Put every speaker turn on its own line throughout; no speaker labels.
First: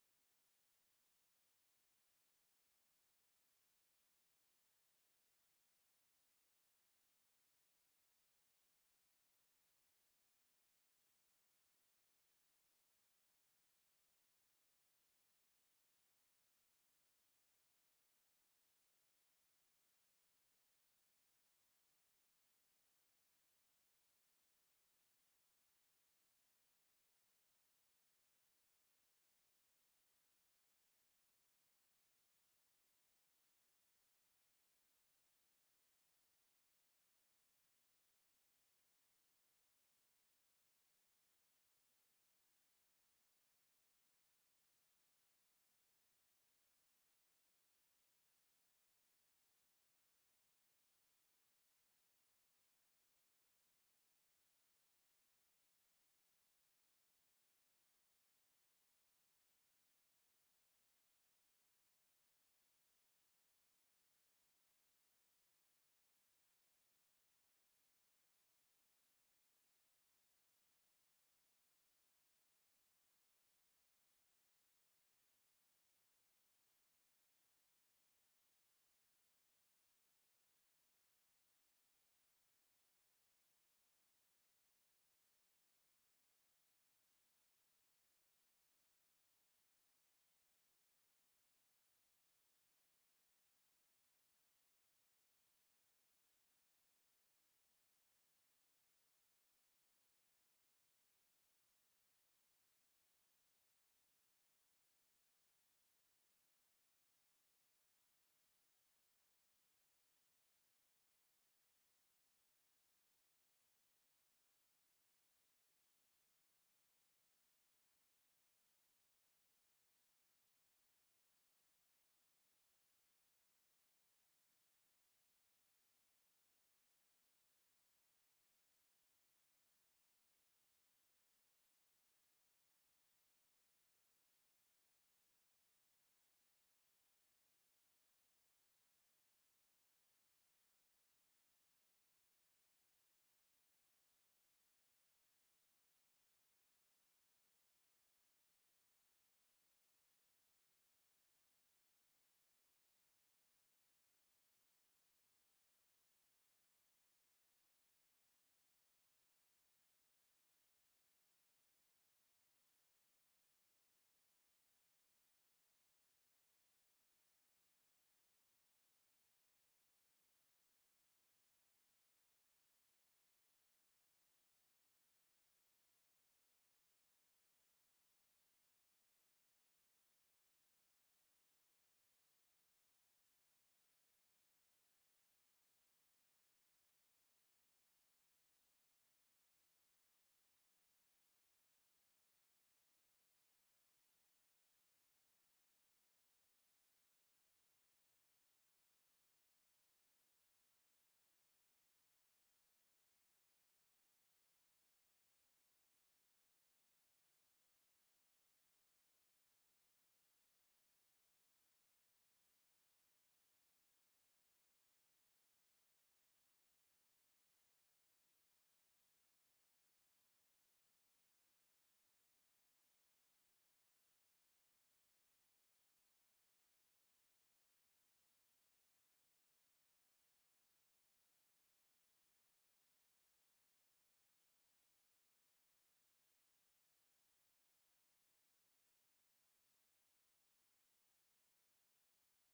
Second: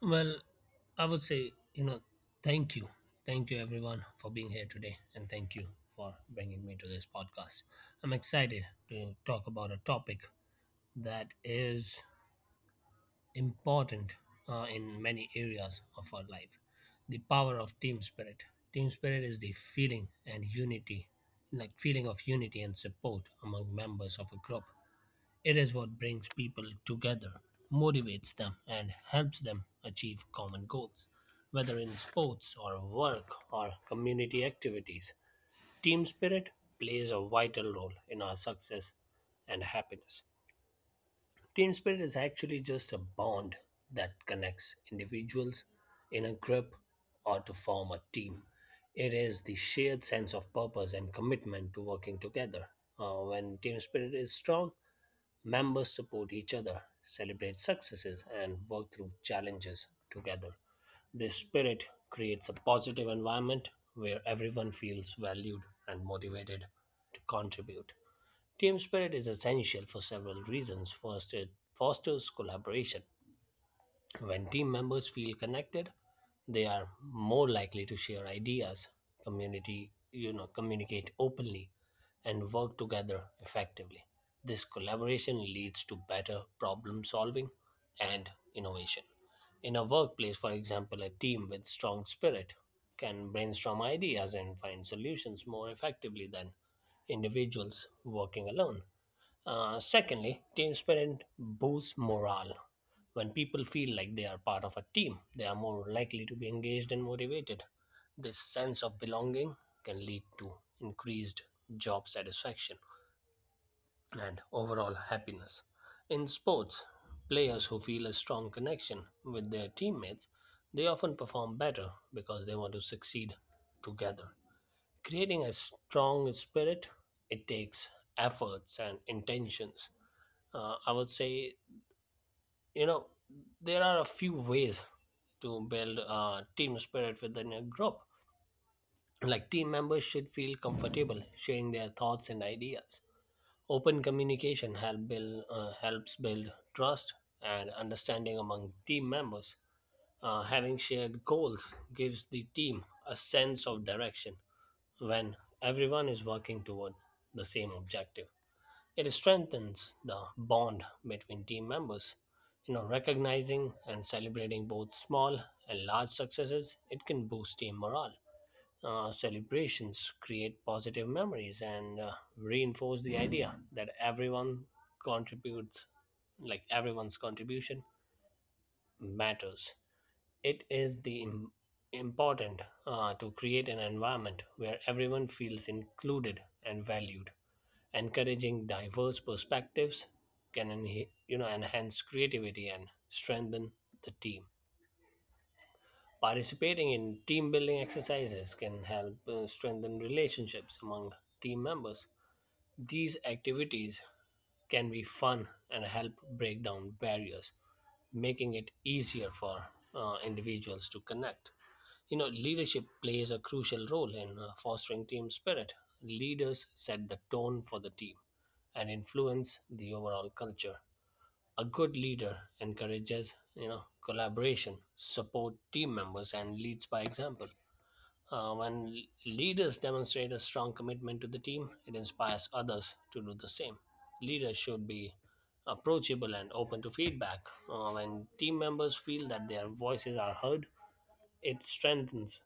Well, I would say, thank you. Thank you, everyone, for being here today. And thank you for bringing me to this podcast. I'm excited to talk about a topic that is important in many areas of our life, the power of team spirit. Team spirit is the feeling of unity and support among members of a group. It is what brings people together, motivates them, and helps them achieve common goals. Whether in sports or work or community activities, team spirit plays a vital role in our success and happiness. Team spirit is actually just a bond that connects individuals in a group or to form a team. It is the shared sense of purpose and commitment to working together. When team spirit is strong, members support each other, celebrate successes, and work through challenges together. This spirit creates a positive environment where everyone feels valued and motivated to contribute. Team spirit is essential for several reasons. First, it fosters collaboration. When team members feel connected, they are more likely to share ideas, communicate openly and work together effectively. This collaboration leads to better problem solving and innovation. In a workplace, for example, a team with strong spirit can brainstorm ideas and find solutions more effectively than individuals working alone. Secondly, team spirit boosts morale. When people feel like they are part of a team, they are more likely to be engaged and motivated. This sense of belonging can lead to increased job satisfaction and overall happiness. In sports, players who feel a strong connection with their teammates, they often perform better because they want to succeed together. Creating a strong spirit, it takes efforts and intentions. I would say, you know, there are a few ways to build a team spirit within a group. Like team members should feel comfortable sharing their thoughts and ideas. Open communication help build, helps build trust and understanding among team members. Having shared goals gives the team a sense of direction when everyone is working towards the same objective. It strengthens the bond between team members. You know, recognizing and celebrating both small and large successes, it can boost team morale. Celebrations create positive memories and reinforce the idea that everyone contributes, like everyone's contribution matters. It is the im- important to create an environment where everyone feels included and valued, encouraging diverse perspectives. Can enha- you know enhance creativity and strengthen the team. Participating in team building exercises can help strengthen relationships among team members. These activities can be fun and help break down barriers, making it easier for individuals to connect. You know, leadership plays a crucial role in fostering team spirit. Leaders set the tone for the team and influence the overall culture. A good leader encourages, you know, collaboration, support team members, and leads by example. When leaders demonstrate a strong commitment to the team, it inspires others to do the same. Leaders should be approachable and open to feedback. When team members feel that their voices are heard, it strengthens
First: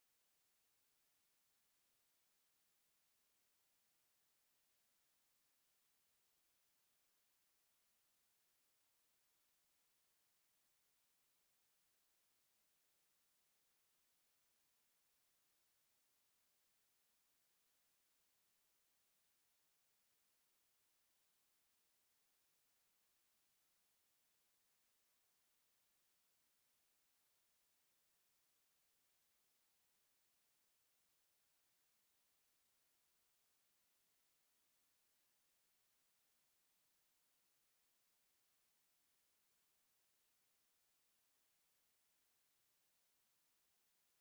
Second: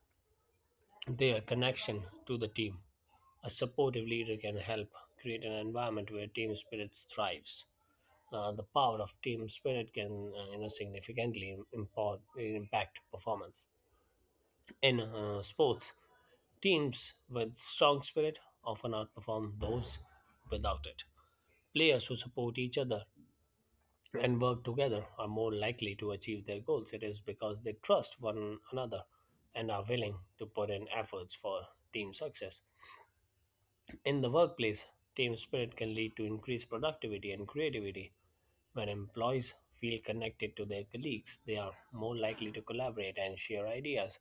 their connection to the team. A supportive leader can help create an environment where team spirit thrives. The power of team spirit can you know, impact performance. In sports, teams with strong spirit often outperform those without it. Players who support each other and work together are more likely to achieve their goals. It is because they trust one another and are willing to put in efforts for team success. In the workplace, team spirit can lead to increased productivity and creativity. When employees feel connected to their colleagues, they are more likely to collaborate and share ideas.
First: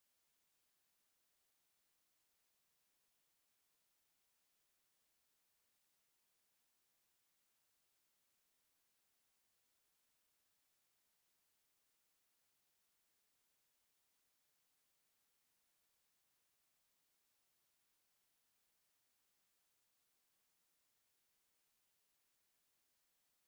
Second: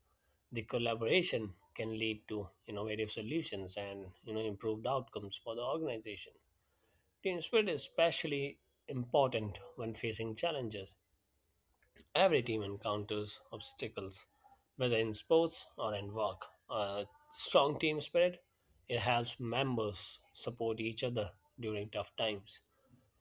The collaboration can lead to innovative solutions and, you know, improved outcomes for the organization. Team spirit is especially important when facing challenges. Every team encounters obstacles, whether in sports or in work. A strong team spirit, it helps members support each other during tough times.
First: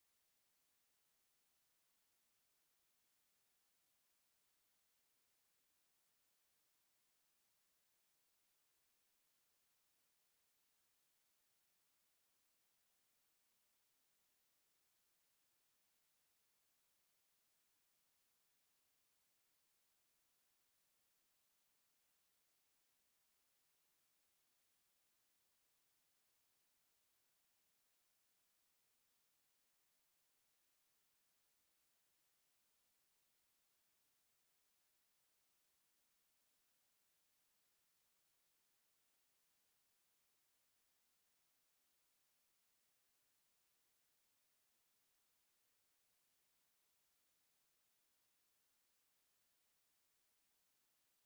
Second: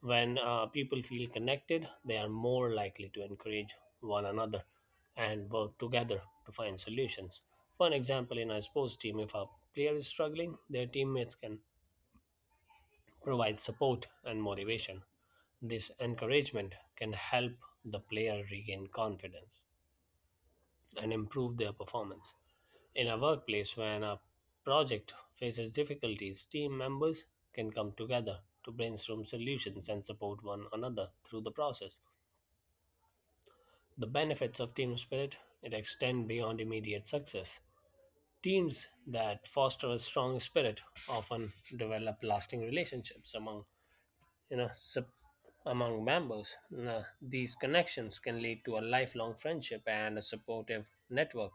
When people feel connected, they are more likely to encourage one another and work together to find solutions. For an example, in a sports team, if a player is struggling, their teammates can provide support and motivation. This encouragement can help the player regain confidence and improve their performance. In a workplace, when a project faces difficulties, team members can come together to brainstorm solutions and support one another through the process. The benefits of team spirit, it extend beyond immediate success. Teams that foster a strong spirit often develop lasting relationships among you know sup- among members. Now, these connections can lead to a lifelong friendship and a supportive network.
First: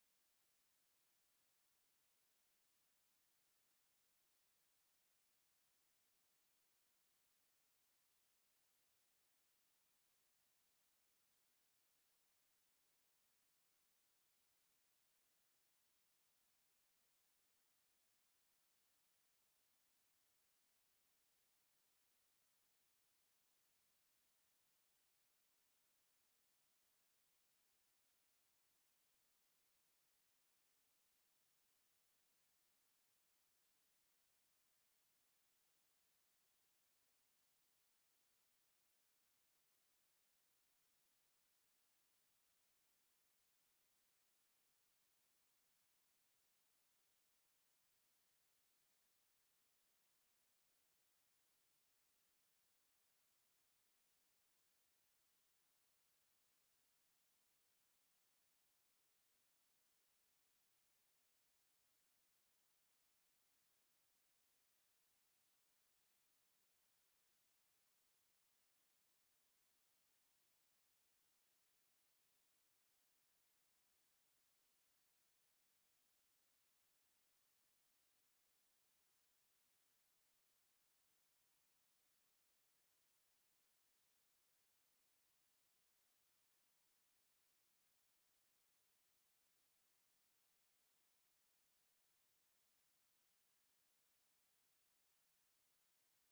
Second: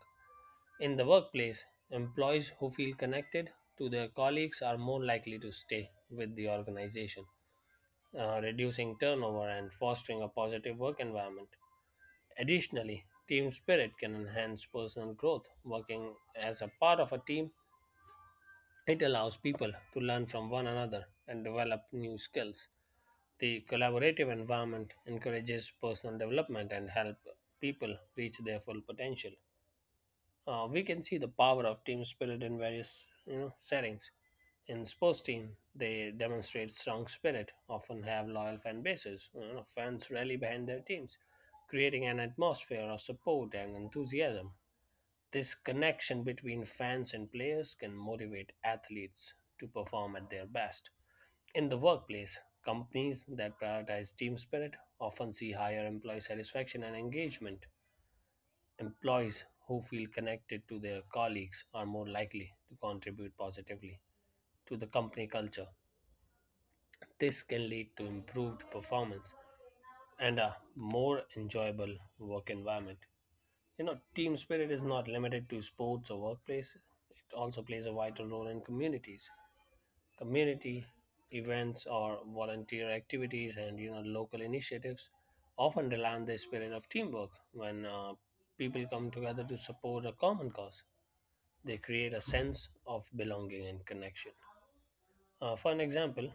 In the workplace, employees who feel connected to their colleagues are more likely to stay with the organization, reducing turnover and fostering a positive work environment. Additionally, team spirit can enhance personal growth. Working as a part of a team, it allows people to learn from one another and develop new skills. The collaborative environment encourages personal development and help people reach their full potential. We can see the power of team spirit in various, you know, settings. In sports team, they demonstrate strong spirit, often have loyal fan bases. You know, fans rally behind their teams, creating an atmosphere of support and enthusiasm. This connection between fans and players can motivate athletes to perform at their best. In the workplace, companies that prioritize team spirit often see higher employee satisfaction and engagement. Employees who feel connected to their colleagues are more likely to contribute positively to the company culture. This can lead to improved performance and a more enjoyable work environment. You know, team spirit is not limited to sports or workplace, it also plays a vital role in communities. Community events or volunteer activities and you know local initiatives often rely on the spirit of teamwork. When people come together to support a common cause, they create a sense of belonging and connection. For an example,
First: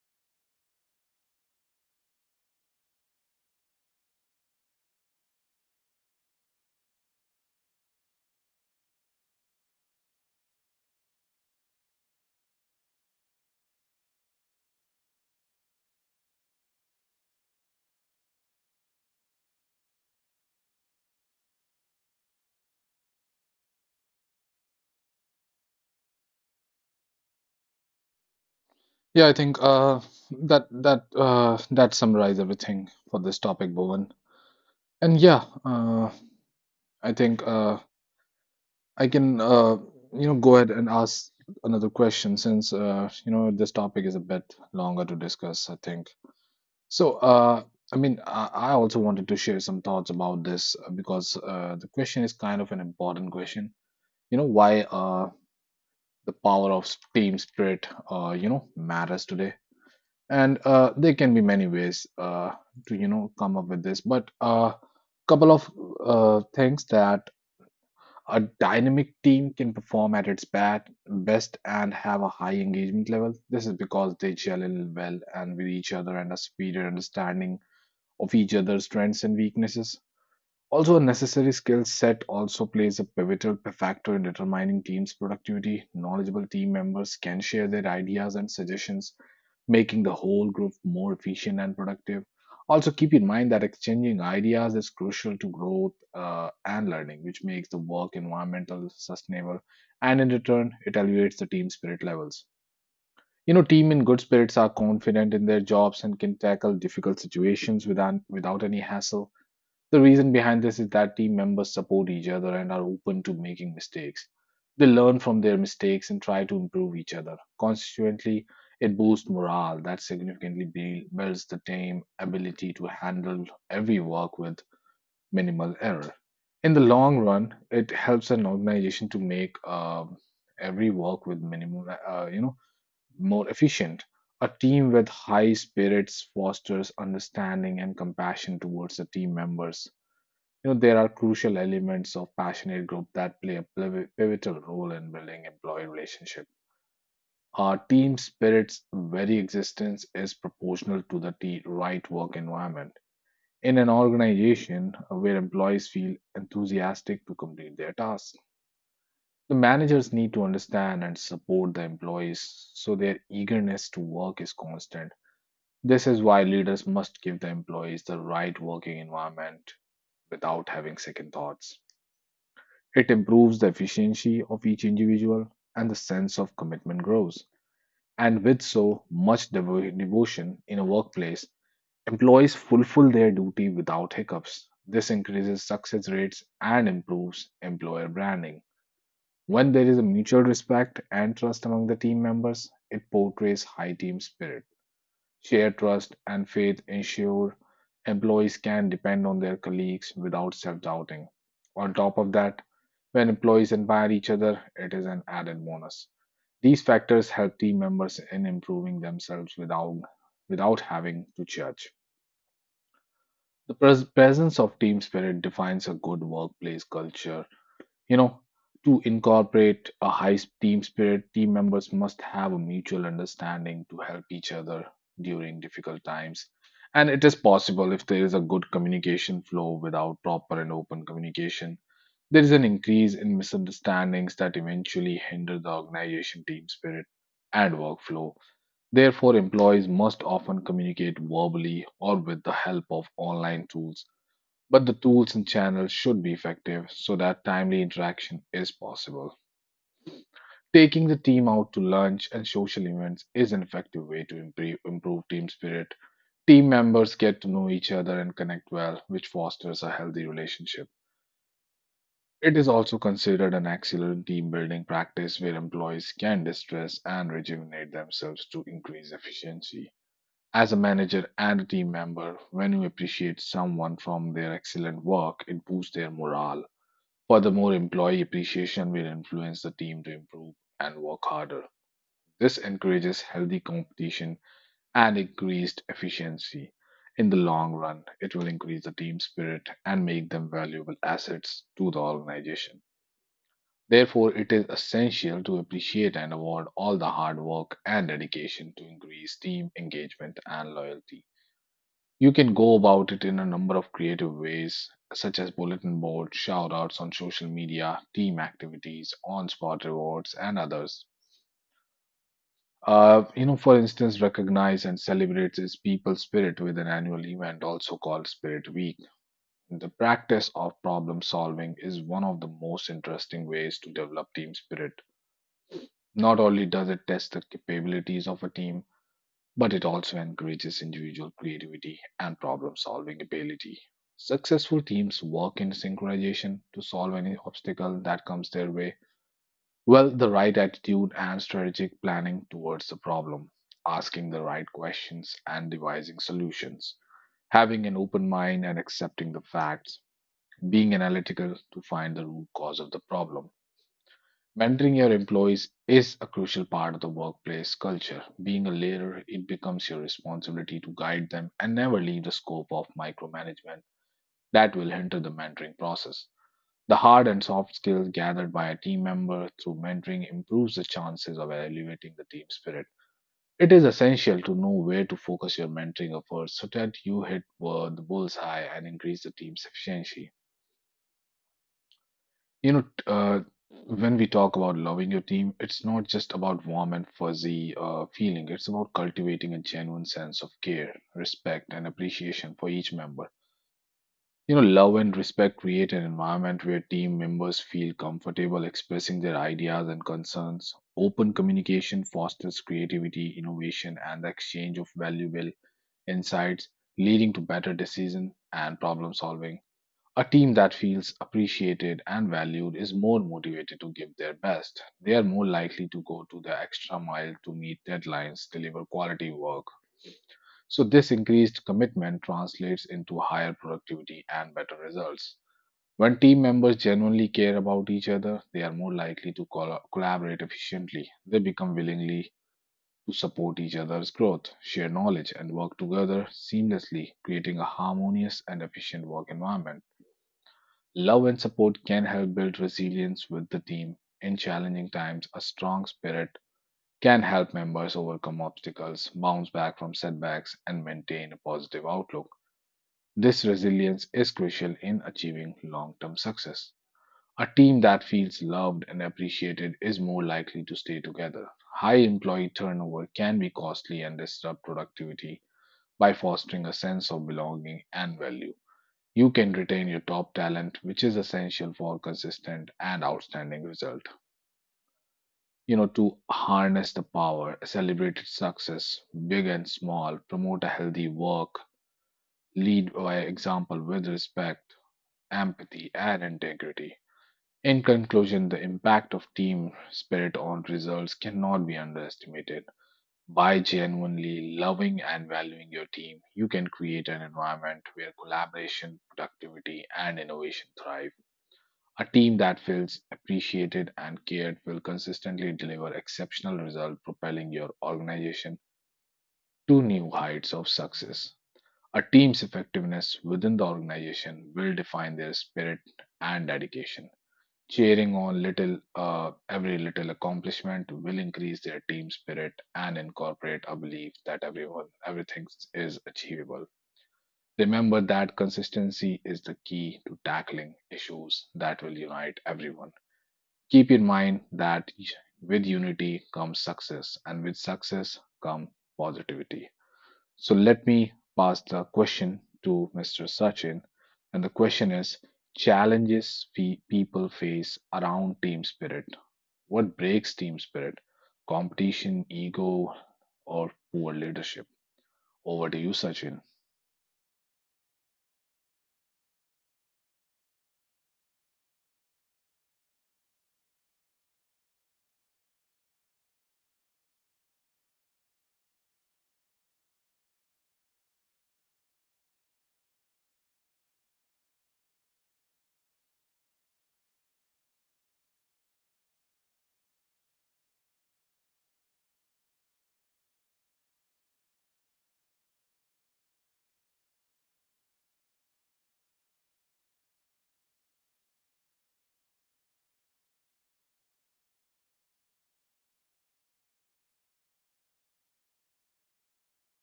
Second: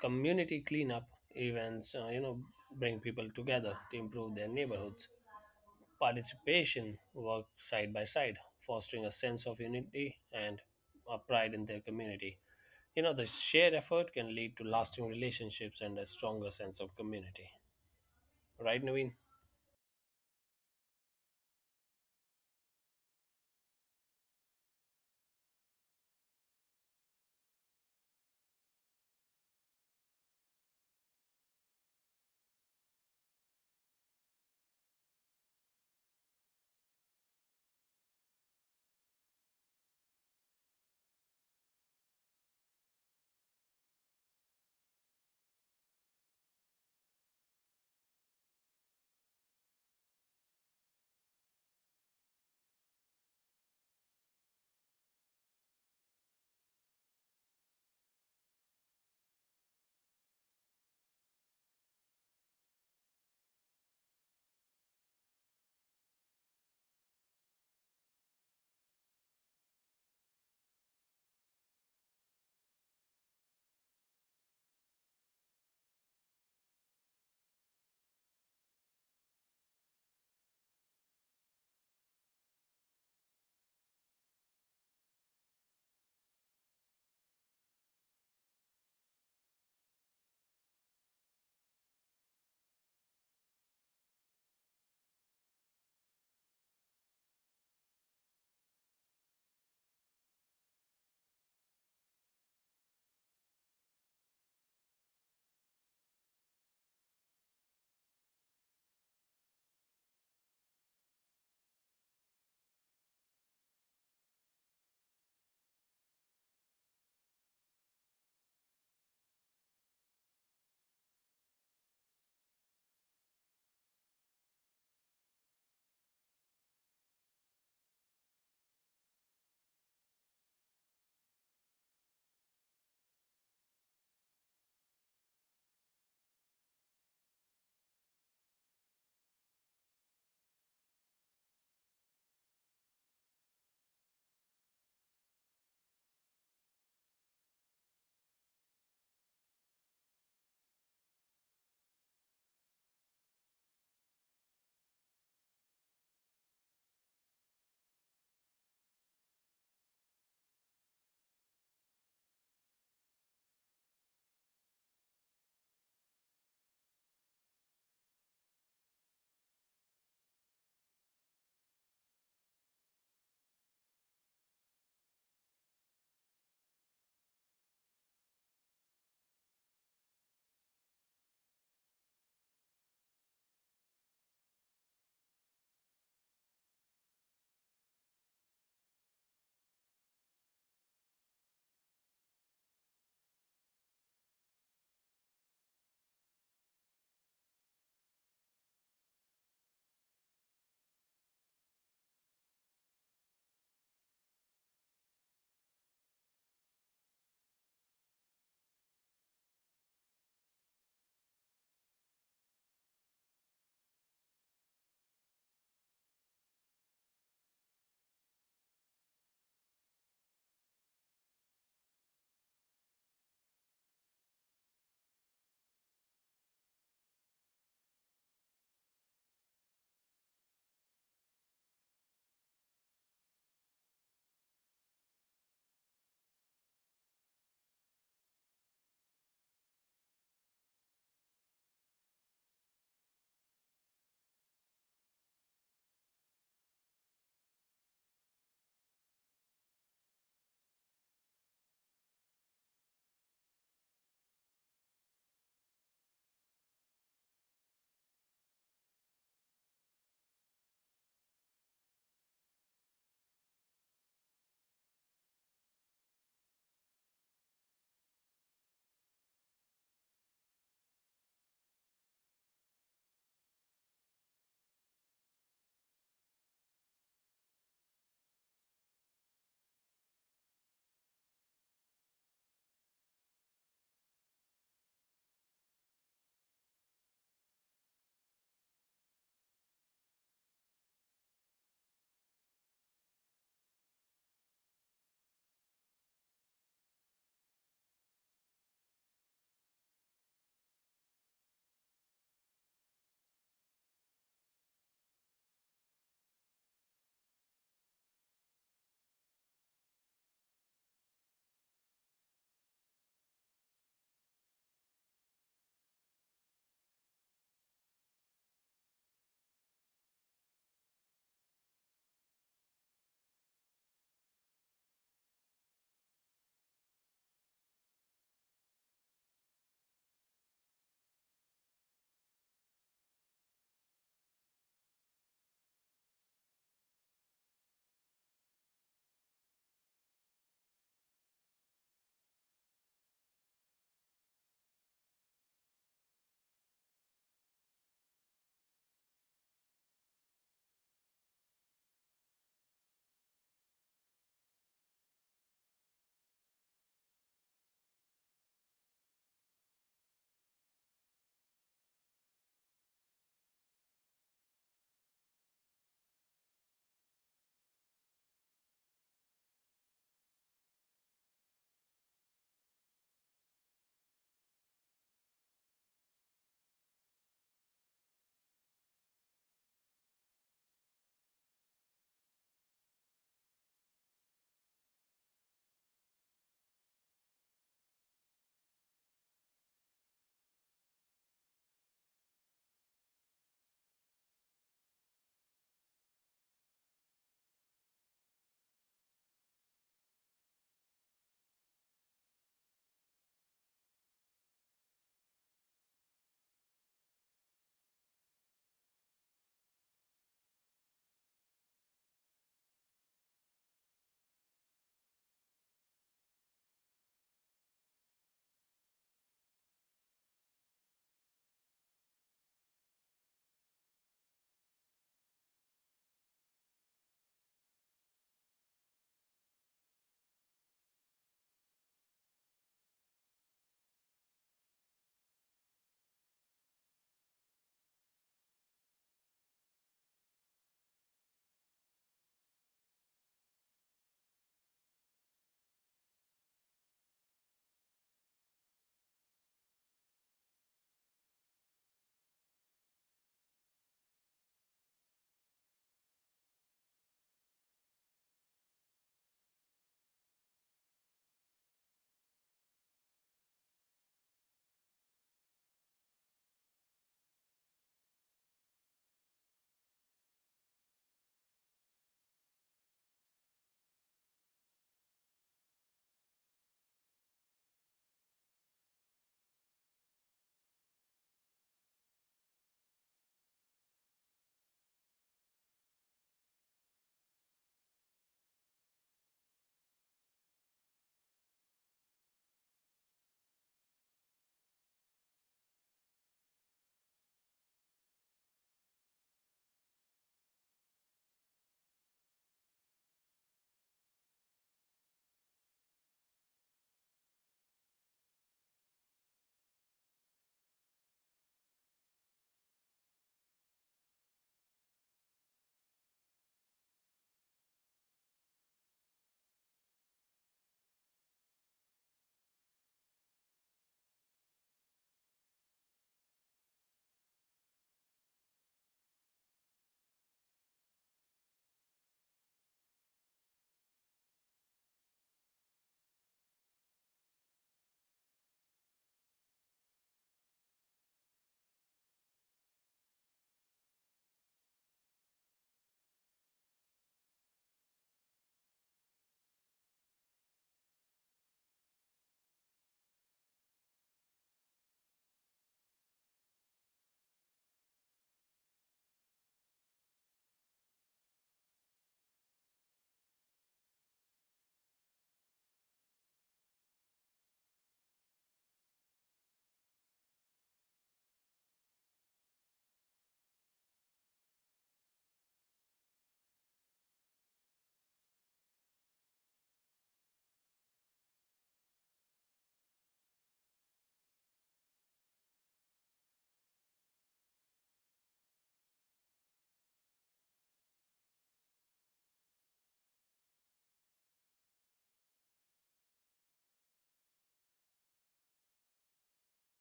community cleanup events, you know, bring people together to improve their neighborhoods. Participation worked side by side, fostering a sense of unity and a pride in their community. You know, the shared effort can lead to lasting relationships and a stronger sense of community. Right, Naveen?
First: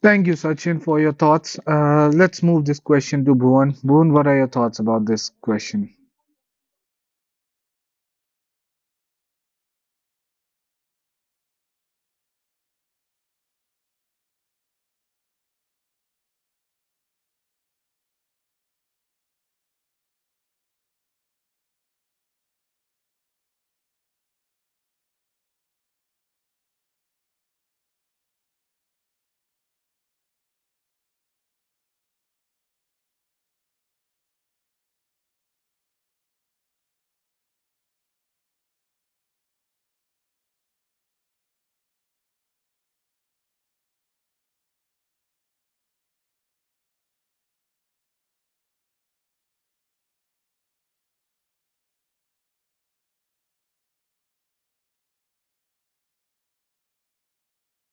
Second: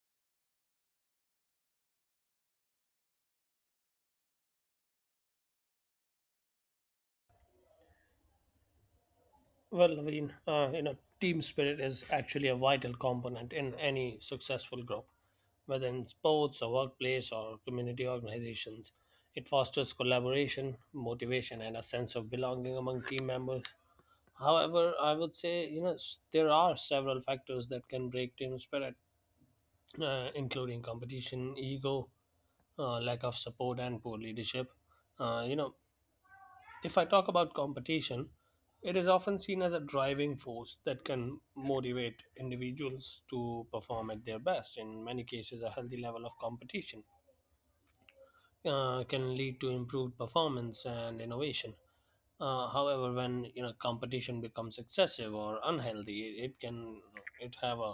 Thank you, Sachin, for your thoughts. Let's move this question to Bhuvan. Bhuvan, what are your thoughts about this question?
Well, Naveen, you know, team spirit is actually a vital component in any successful group, whether in sports or workplace or community organizations. It fosters collaboration, motivation, and a sense of belonging among team members. However, I would say, you know, there are several factors that can break team spirit, including competition, ego, lack of support, and poor leadership. Uh, you know, if I talk about competition, it is often seen as a driving force that can motivate individuals to perform at their best. In many cases, a healthy level of competition can lead to improved performance and innovation. However, when, you know, competition becomes excessive or unhealthy, it have a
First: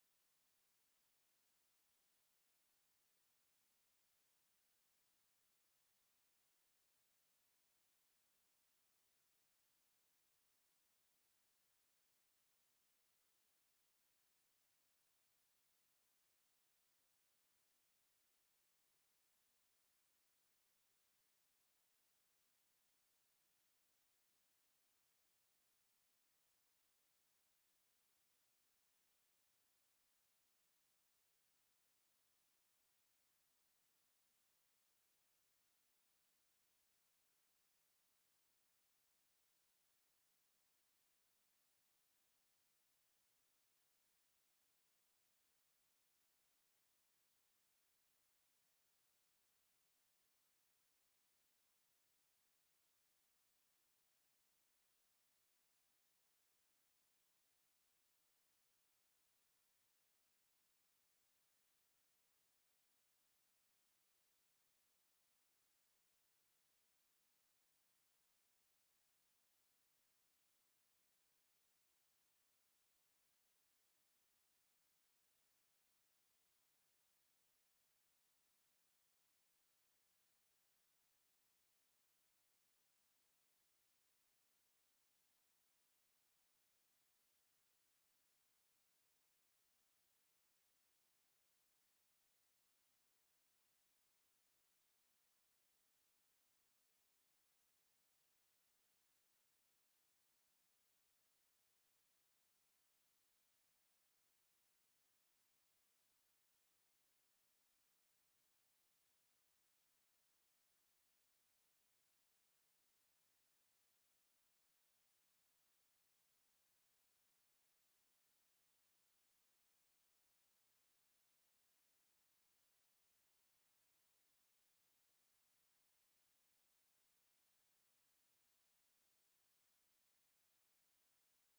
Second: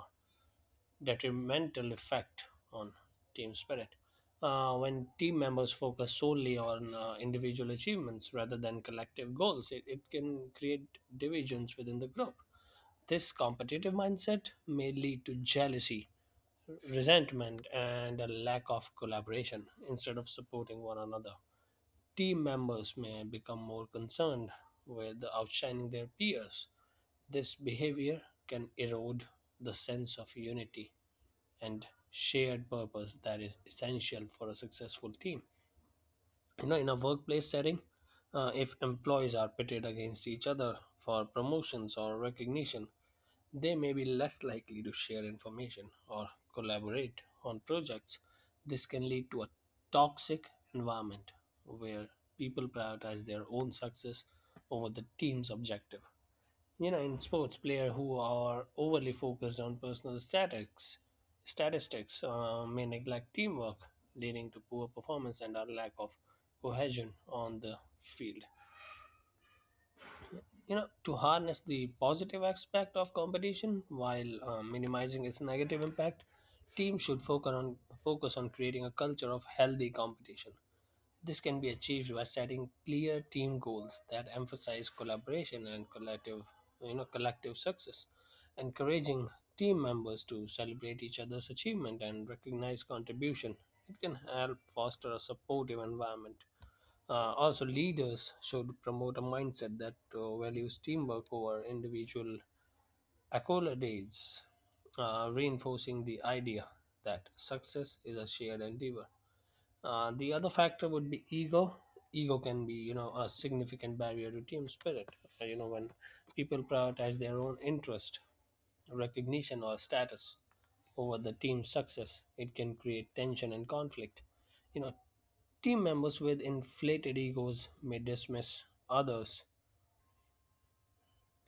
detrimental effect on team spirit. When team members focus solely on individual achievements rather than collective goals, it can create divisions within the group. This competitive mindset may lead to jealousy, resentment, and a lack of collaboration. Instead of supporting one another, team members may become more concerned with outshining their peers. This behavior can erode the sense of unity and shared purpose that is essential for a successful team. You know, in a workplace setting, if employees are pitted against each other for promotions or recognition, they may be less likely to share information or collaborate on projects. This can lead to a toxic environment where people prioritize their own success over the team's objective. You know, in sports, players who are overly focused on statistics may neglect teamwork, leading to poor performance and a lack of cohesion on the field. You know, to harness the positive aspect of competition while minimizing its negative impact, teams should focus on creating a culture of healthy competition. This can be achieved by setting clear team goals that emphasize collaboration and collective, you know, collective success. Encouraging team members to celebrate each other's achievement and recognize contribution, it can help foster a supportive environment. Also, leaders should promote a mindset that values teamwork over individual accolades, reinforcing the idea that success is a shared endeavor. The other factor would be ego. Ego can be, you know, a significant barrier to team spirit. When people prioritize their own interest, recognition, or status over the team's success, it can create tension and conflict. You know, team members with inflated egos may dismiss others'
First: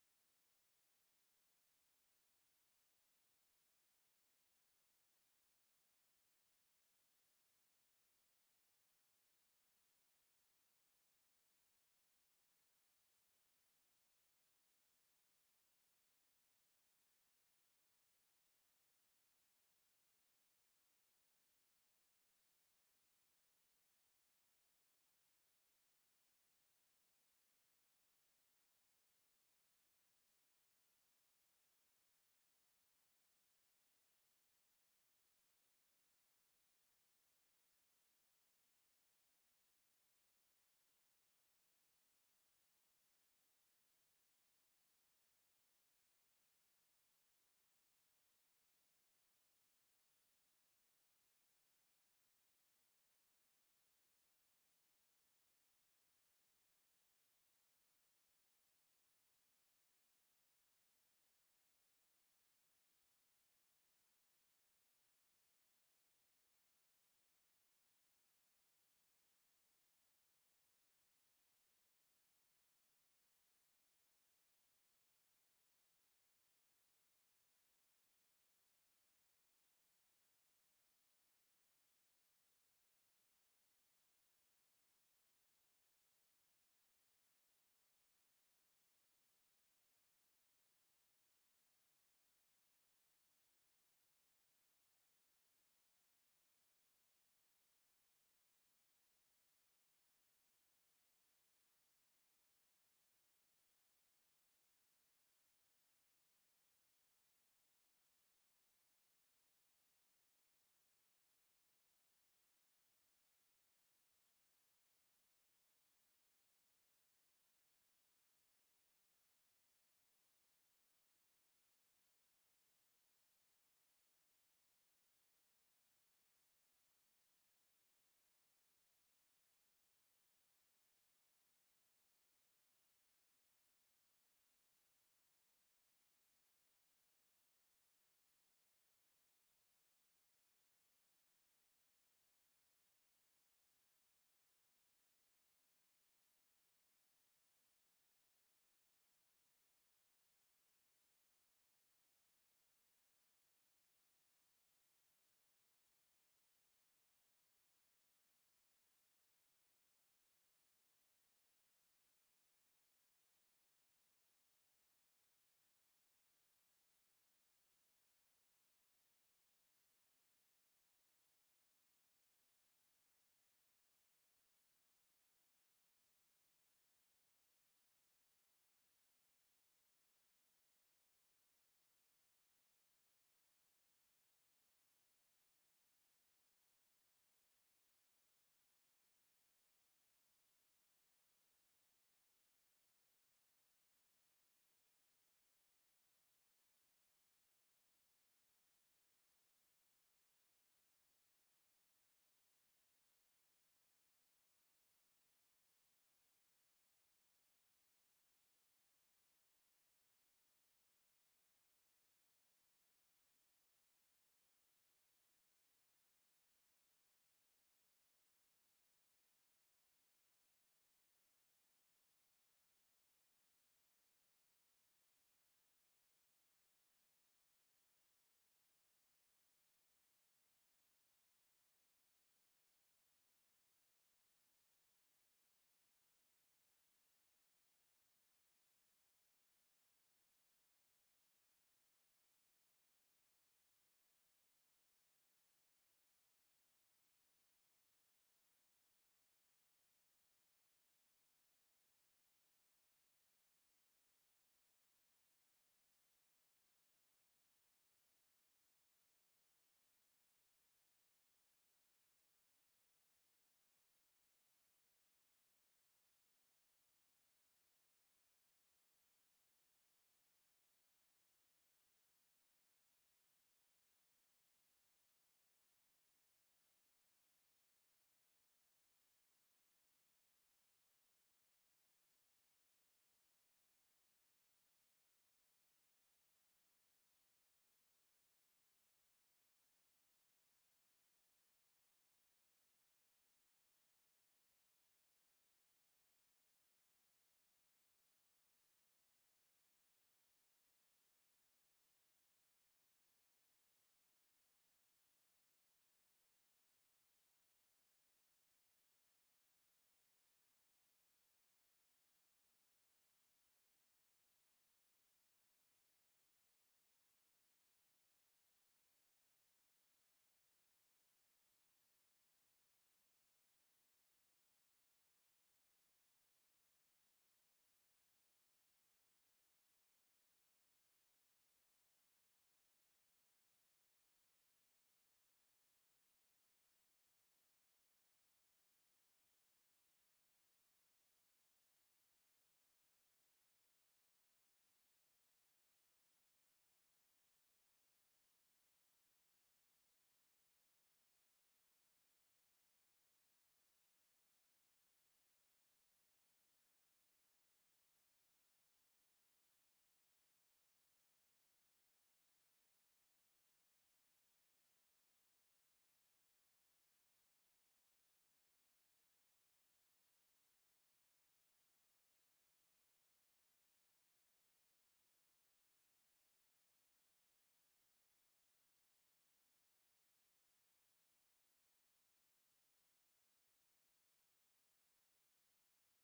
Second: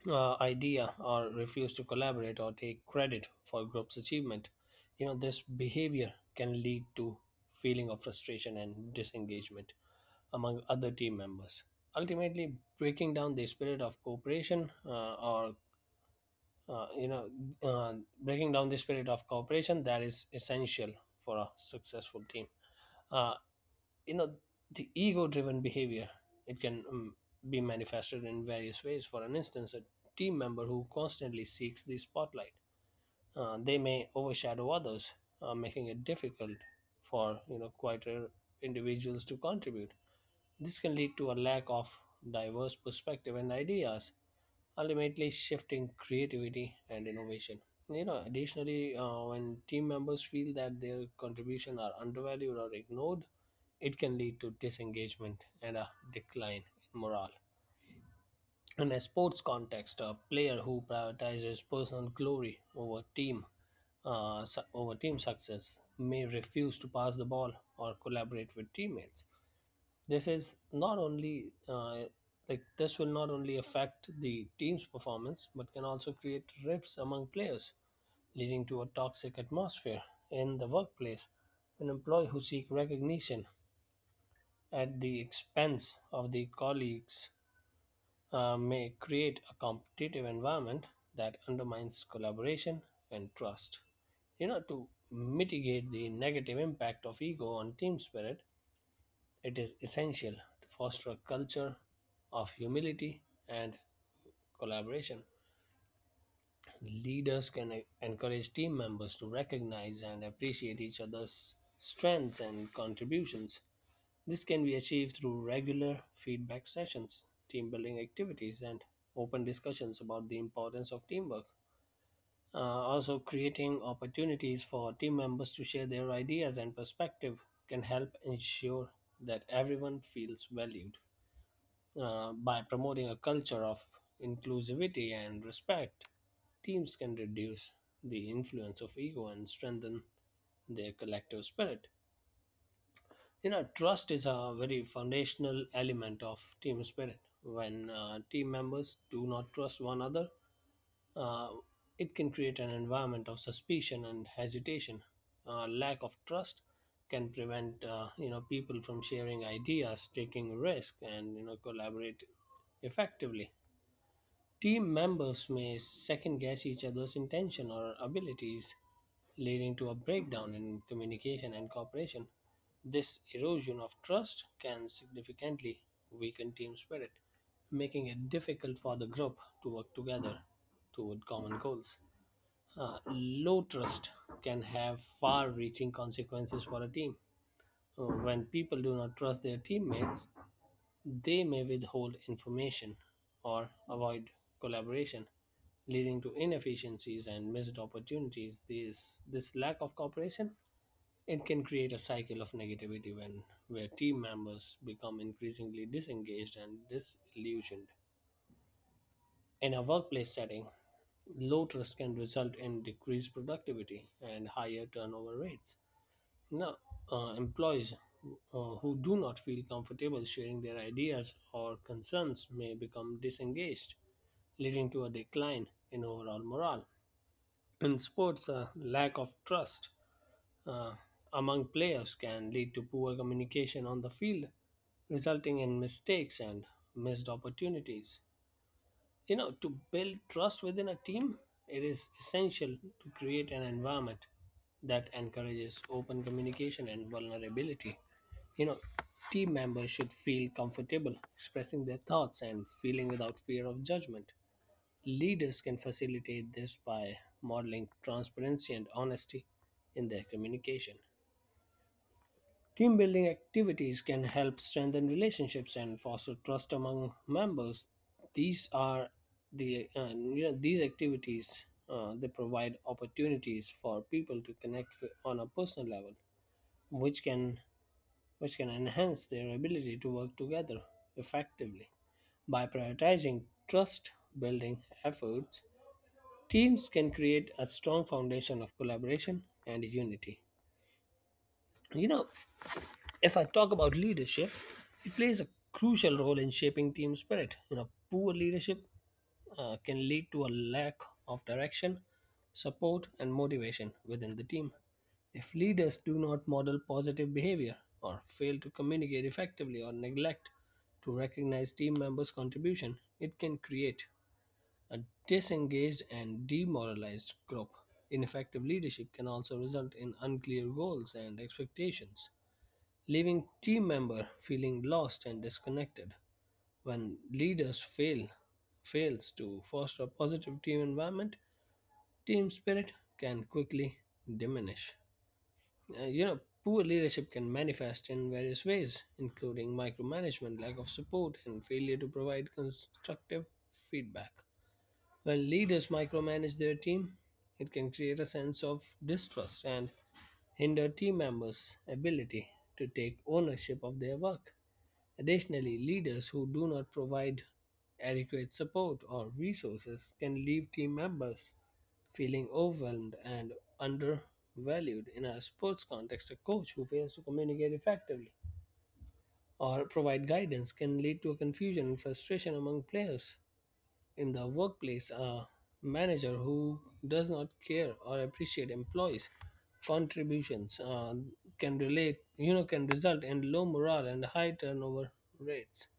idea, or refuse to collaborate, or take credit for group's achievement. You know, this behavior can lead to feeling of frustration and disengagement among other team members, ultimately breaking down the spirit of cooperation or you know uh, breaking down the spirit of cooperation that is essential for a successful team. Uh, you know the ego driven behavior it can be manifested in various ways for an instance, a team member who constantly seeks the spotlight. They may overshadow others, making it difficult for quieter individuals to contribute. This can lead to a lack of diverse perspective and ideas, ultimately shifting creativity and innovation. You know, additionally, when team members feel that their contribution are undervalued or ignored, it can lead to disengagement and a decline in morale. In a sports context, a player who prioritizes personal glory over over team success may refuse to pass the ball or collaborate with teammates. This is not only like this will not only affect the team's performance but can also create rifts among players, leading to a toxic atmosphere in the workplace. An employee who seek recognition at the expense of the colleagues may create a competitive environment that undermines collaboration and trust. You know, to mitigate the negative impact of ego on team spirit, it is essential to foster a culture of humility and collaboration. Leaders can encourage team members to recognize and appreciate each other's strengths and contributions. This can be achieved through regular feedback sessions, team building activities, and open discussions about the importance of teamwork. Also, creating opportunities for team members to share their ideas and perspective can help ensure that everyone feels valued. By promoting a culture of inclusivity and respect, teams can reduce the influence of ego and strengthen their collective spirit. You know, trust is a very foundational element of team spirit. When team members do not trust one another, uh, it can create an environment of suspicion and hesitation. Lack of trust can prevent people from sharing ideas, taking risk, and collaborate effectively. Team members may second guess each other's intention or abilities, leading to a breakdown in communication and cooperation. This erosion of trust can significantly weaken team spirit, making it difficult for the group to work together toward common goals. Low trust can have far reaching consequences for a team. When people do not trust their teammates, they may withhold information or avoid collaboration, leading to inefficiencies and missed opportunities. This lack of cooperation it can create a cycle of negativity when where team members become increasingly disengaged and disillusioned. In a workplace setting, low trust can result in decreased productivity and higher turnover rates. Now, employees who do not feel comfortable sharing their ideas or concerns may become disengaged, leading to a decline in overall morale. In sports, a lack of trust uh, among players can lead to poor communication on the field, resulting in mistakes and missed opportunities. You know, to build trust within a team, it is essential to create an environment that encourages open communication and vulnerability. You know, team members should feel comfortable expressing their thoughts and feeling without fear of judgment. Leaders can facilitate this by modeling transparency and honesty in their communication. Team building activities can help strengthen relationships and foster trust among members. These are the these activities they provide opportunities for people to connect on a personal level, which can which can enhance their ability to work together effectively. By prioritizing trust building efforts, teams can create a strong foundation of collaboration and unity. You know, if I talk about leadership, it plays a crucial role in shaping team spirit. You know, poor leadership can lead to a lack of direction, support, and motivation within the team. If leaders do not model positive behavior or fail to communicate effectively or neglect to recognize team members' contribution, it can create a disengaged and demoralized group. Ineffective leadership can also result in unclear goals and expectations, leaving team member feeling lost and disconnected. When leaders fail fails to foster a positive team environment, team spirit can quickly diminish. You know, poor leadership can manifest in various ways, including micromanagement, lack of support, and failure to provide constructive feedback. When leaders micromanage their team, it can create a sense of distrust and hinder team members' ability to take ownership of their work. Additionally, leaders who do not provide adequate support or resources can leave team members feeling overwhelmed and undervalued. In a sports context, a coach who fails to communicate effectively or provide guidance can lead to confusion and frustration among players. In the workplace, a manager who does not care or appreciate employees' contributions can relate, you know, can result in low morale and high turnover rates.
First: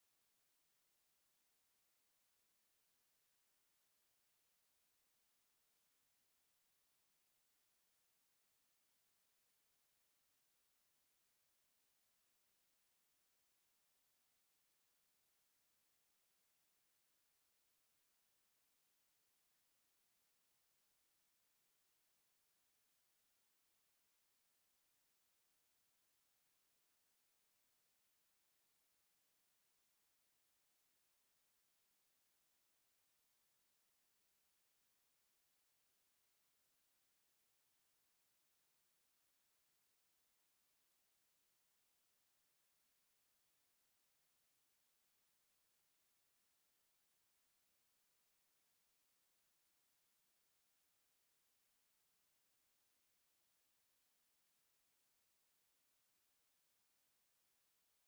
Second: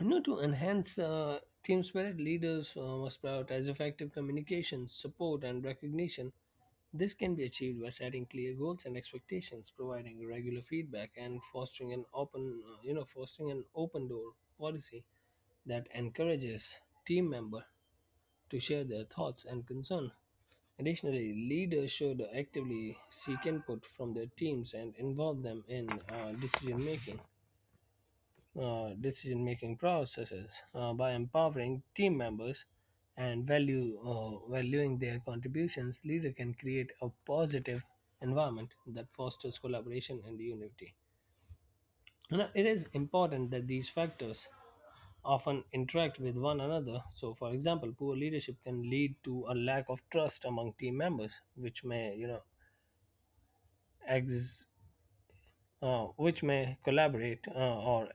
You know, to enhance team spirit, leaders must prioritize effective communication, support, and recognition. This can be achieved by setting clear goals and expectations, providing regular feedback, and fostering an open door policy that encourages team member to share their thoughts and concern. Additionally, leaders should actively seek input from their teams and involve them in decision making processes. By empowering team members and value valuing their contributions, leader can create a positive environment that fosters collaboration and unity. You know, it is important that these factors often interact with one another. So for example, poor leadership can lead to a lack of trust among team members, which may, you know, ex- which may collaborate or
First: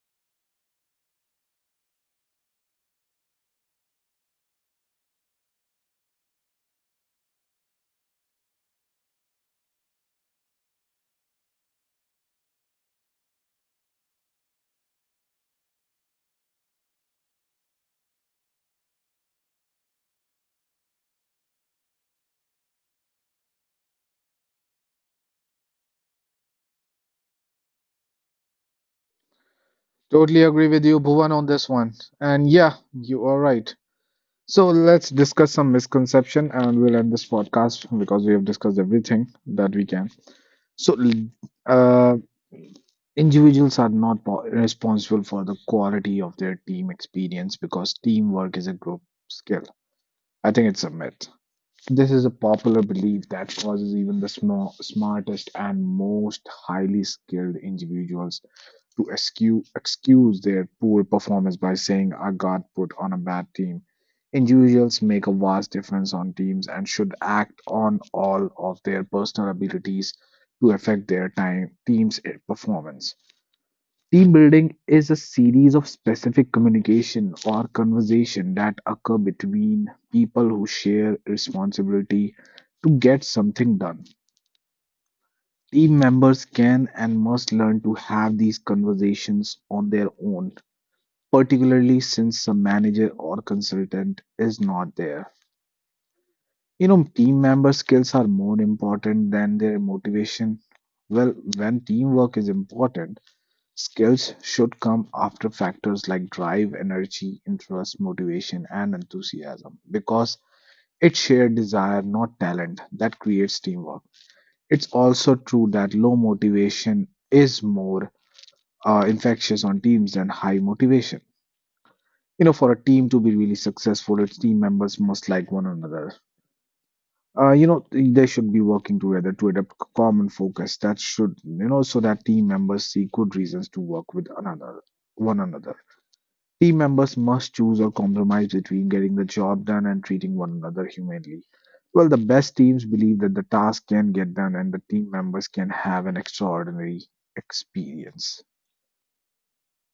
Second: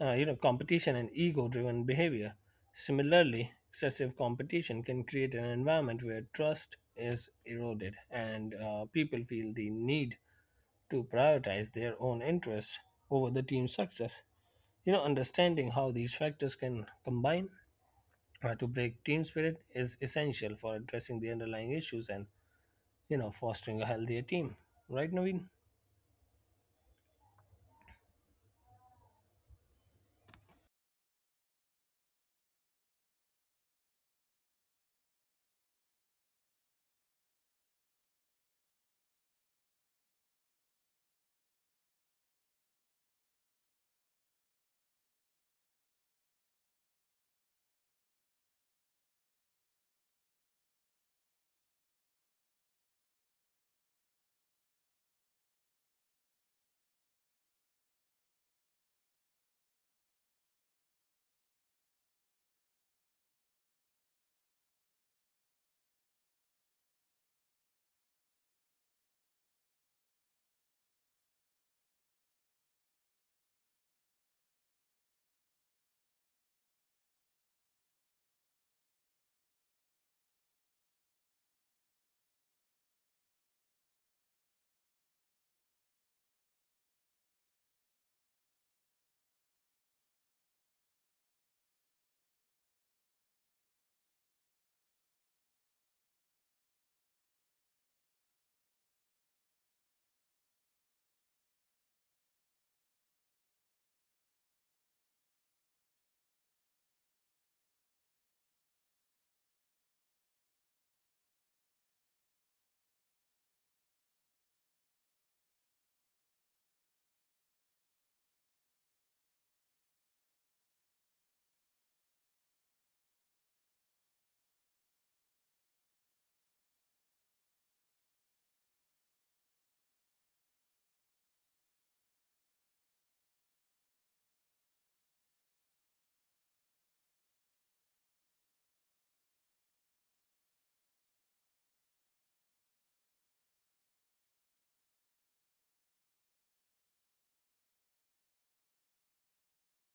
you know competition and ego driven behavior. Similarly, excessive competition can create an environment where trust is eroded and people feel the need to prioritize their own interests over the team's success. You know, understanding how these factors can combine to break team spirit is essential for addressing the underlying issues and, you know, fostering a healthier team. Right, Naveen?
Totally agree with you, Bhuvan, on this one. And yeah, you are right. So let's discuss some misconception and we'll end this podcast because we have discussed everything that we can. So, uh, in the group skill, I think it's a myth.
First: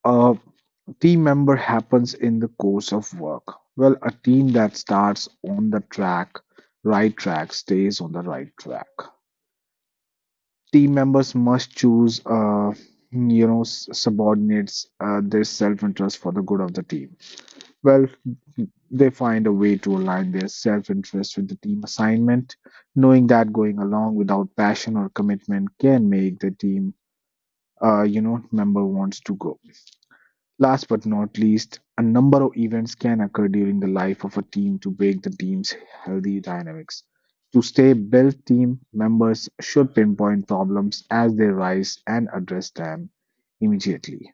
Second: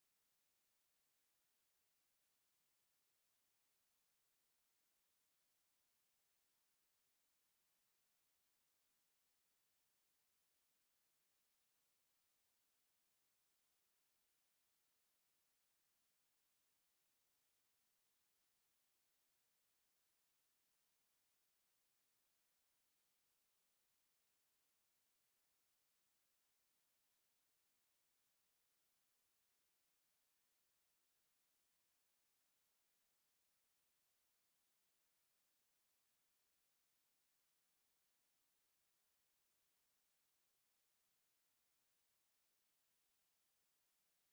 Uh, Team well, right? Team, uh, well, they know uh, member. Last but not least, a number of events can occur during the life of a team to break the team's healthy. To stay, team members should pinpoint problems as they them immediately.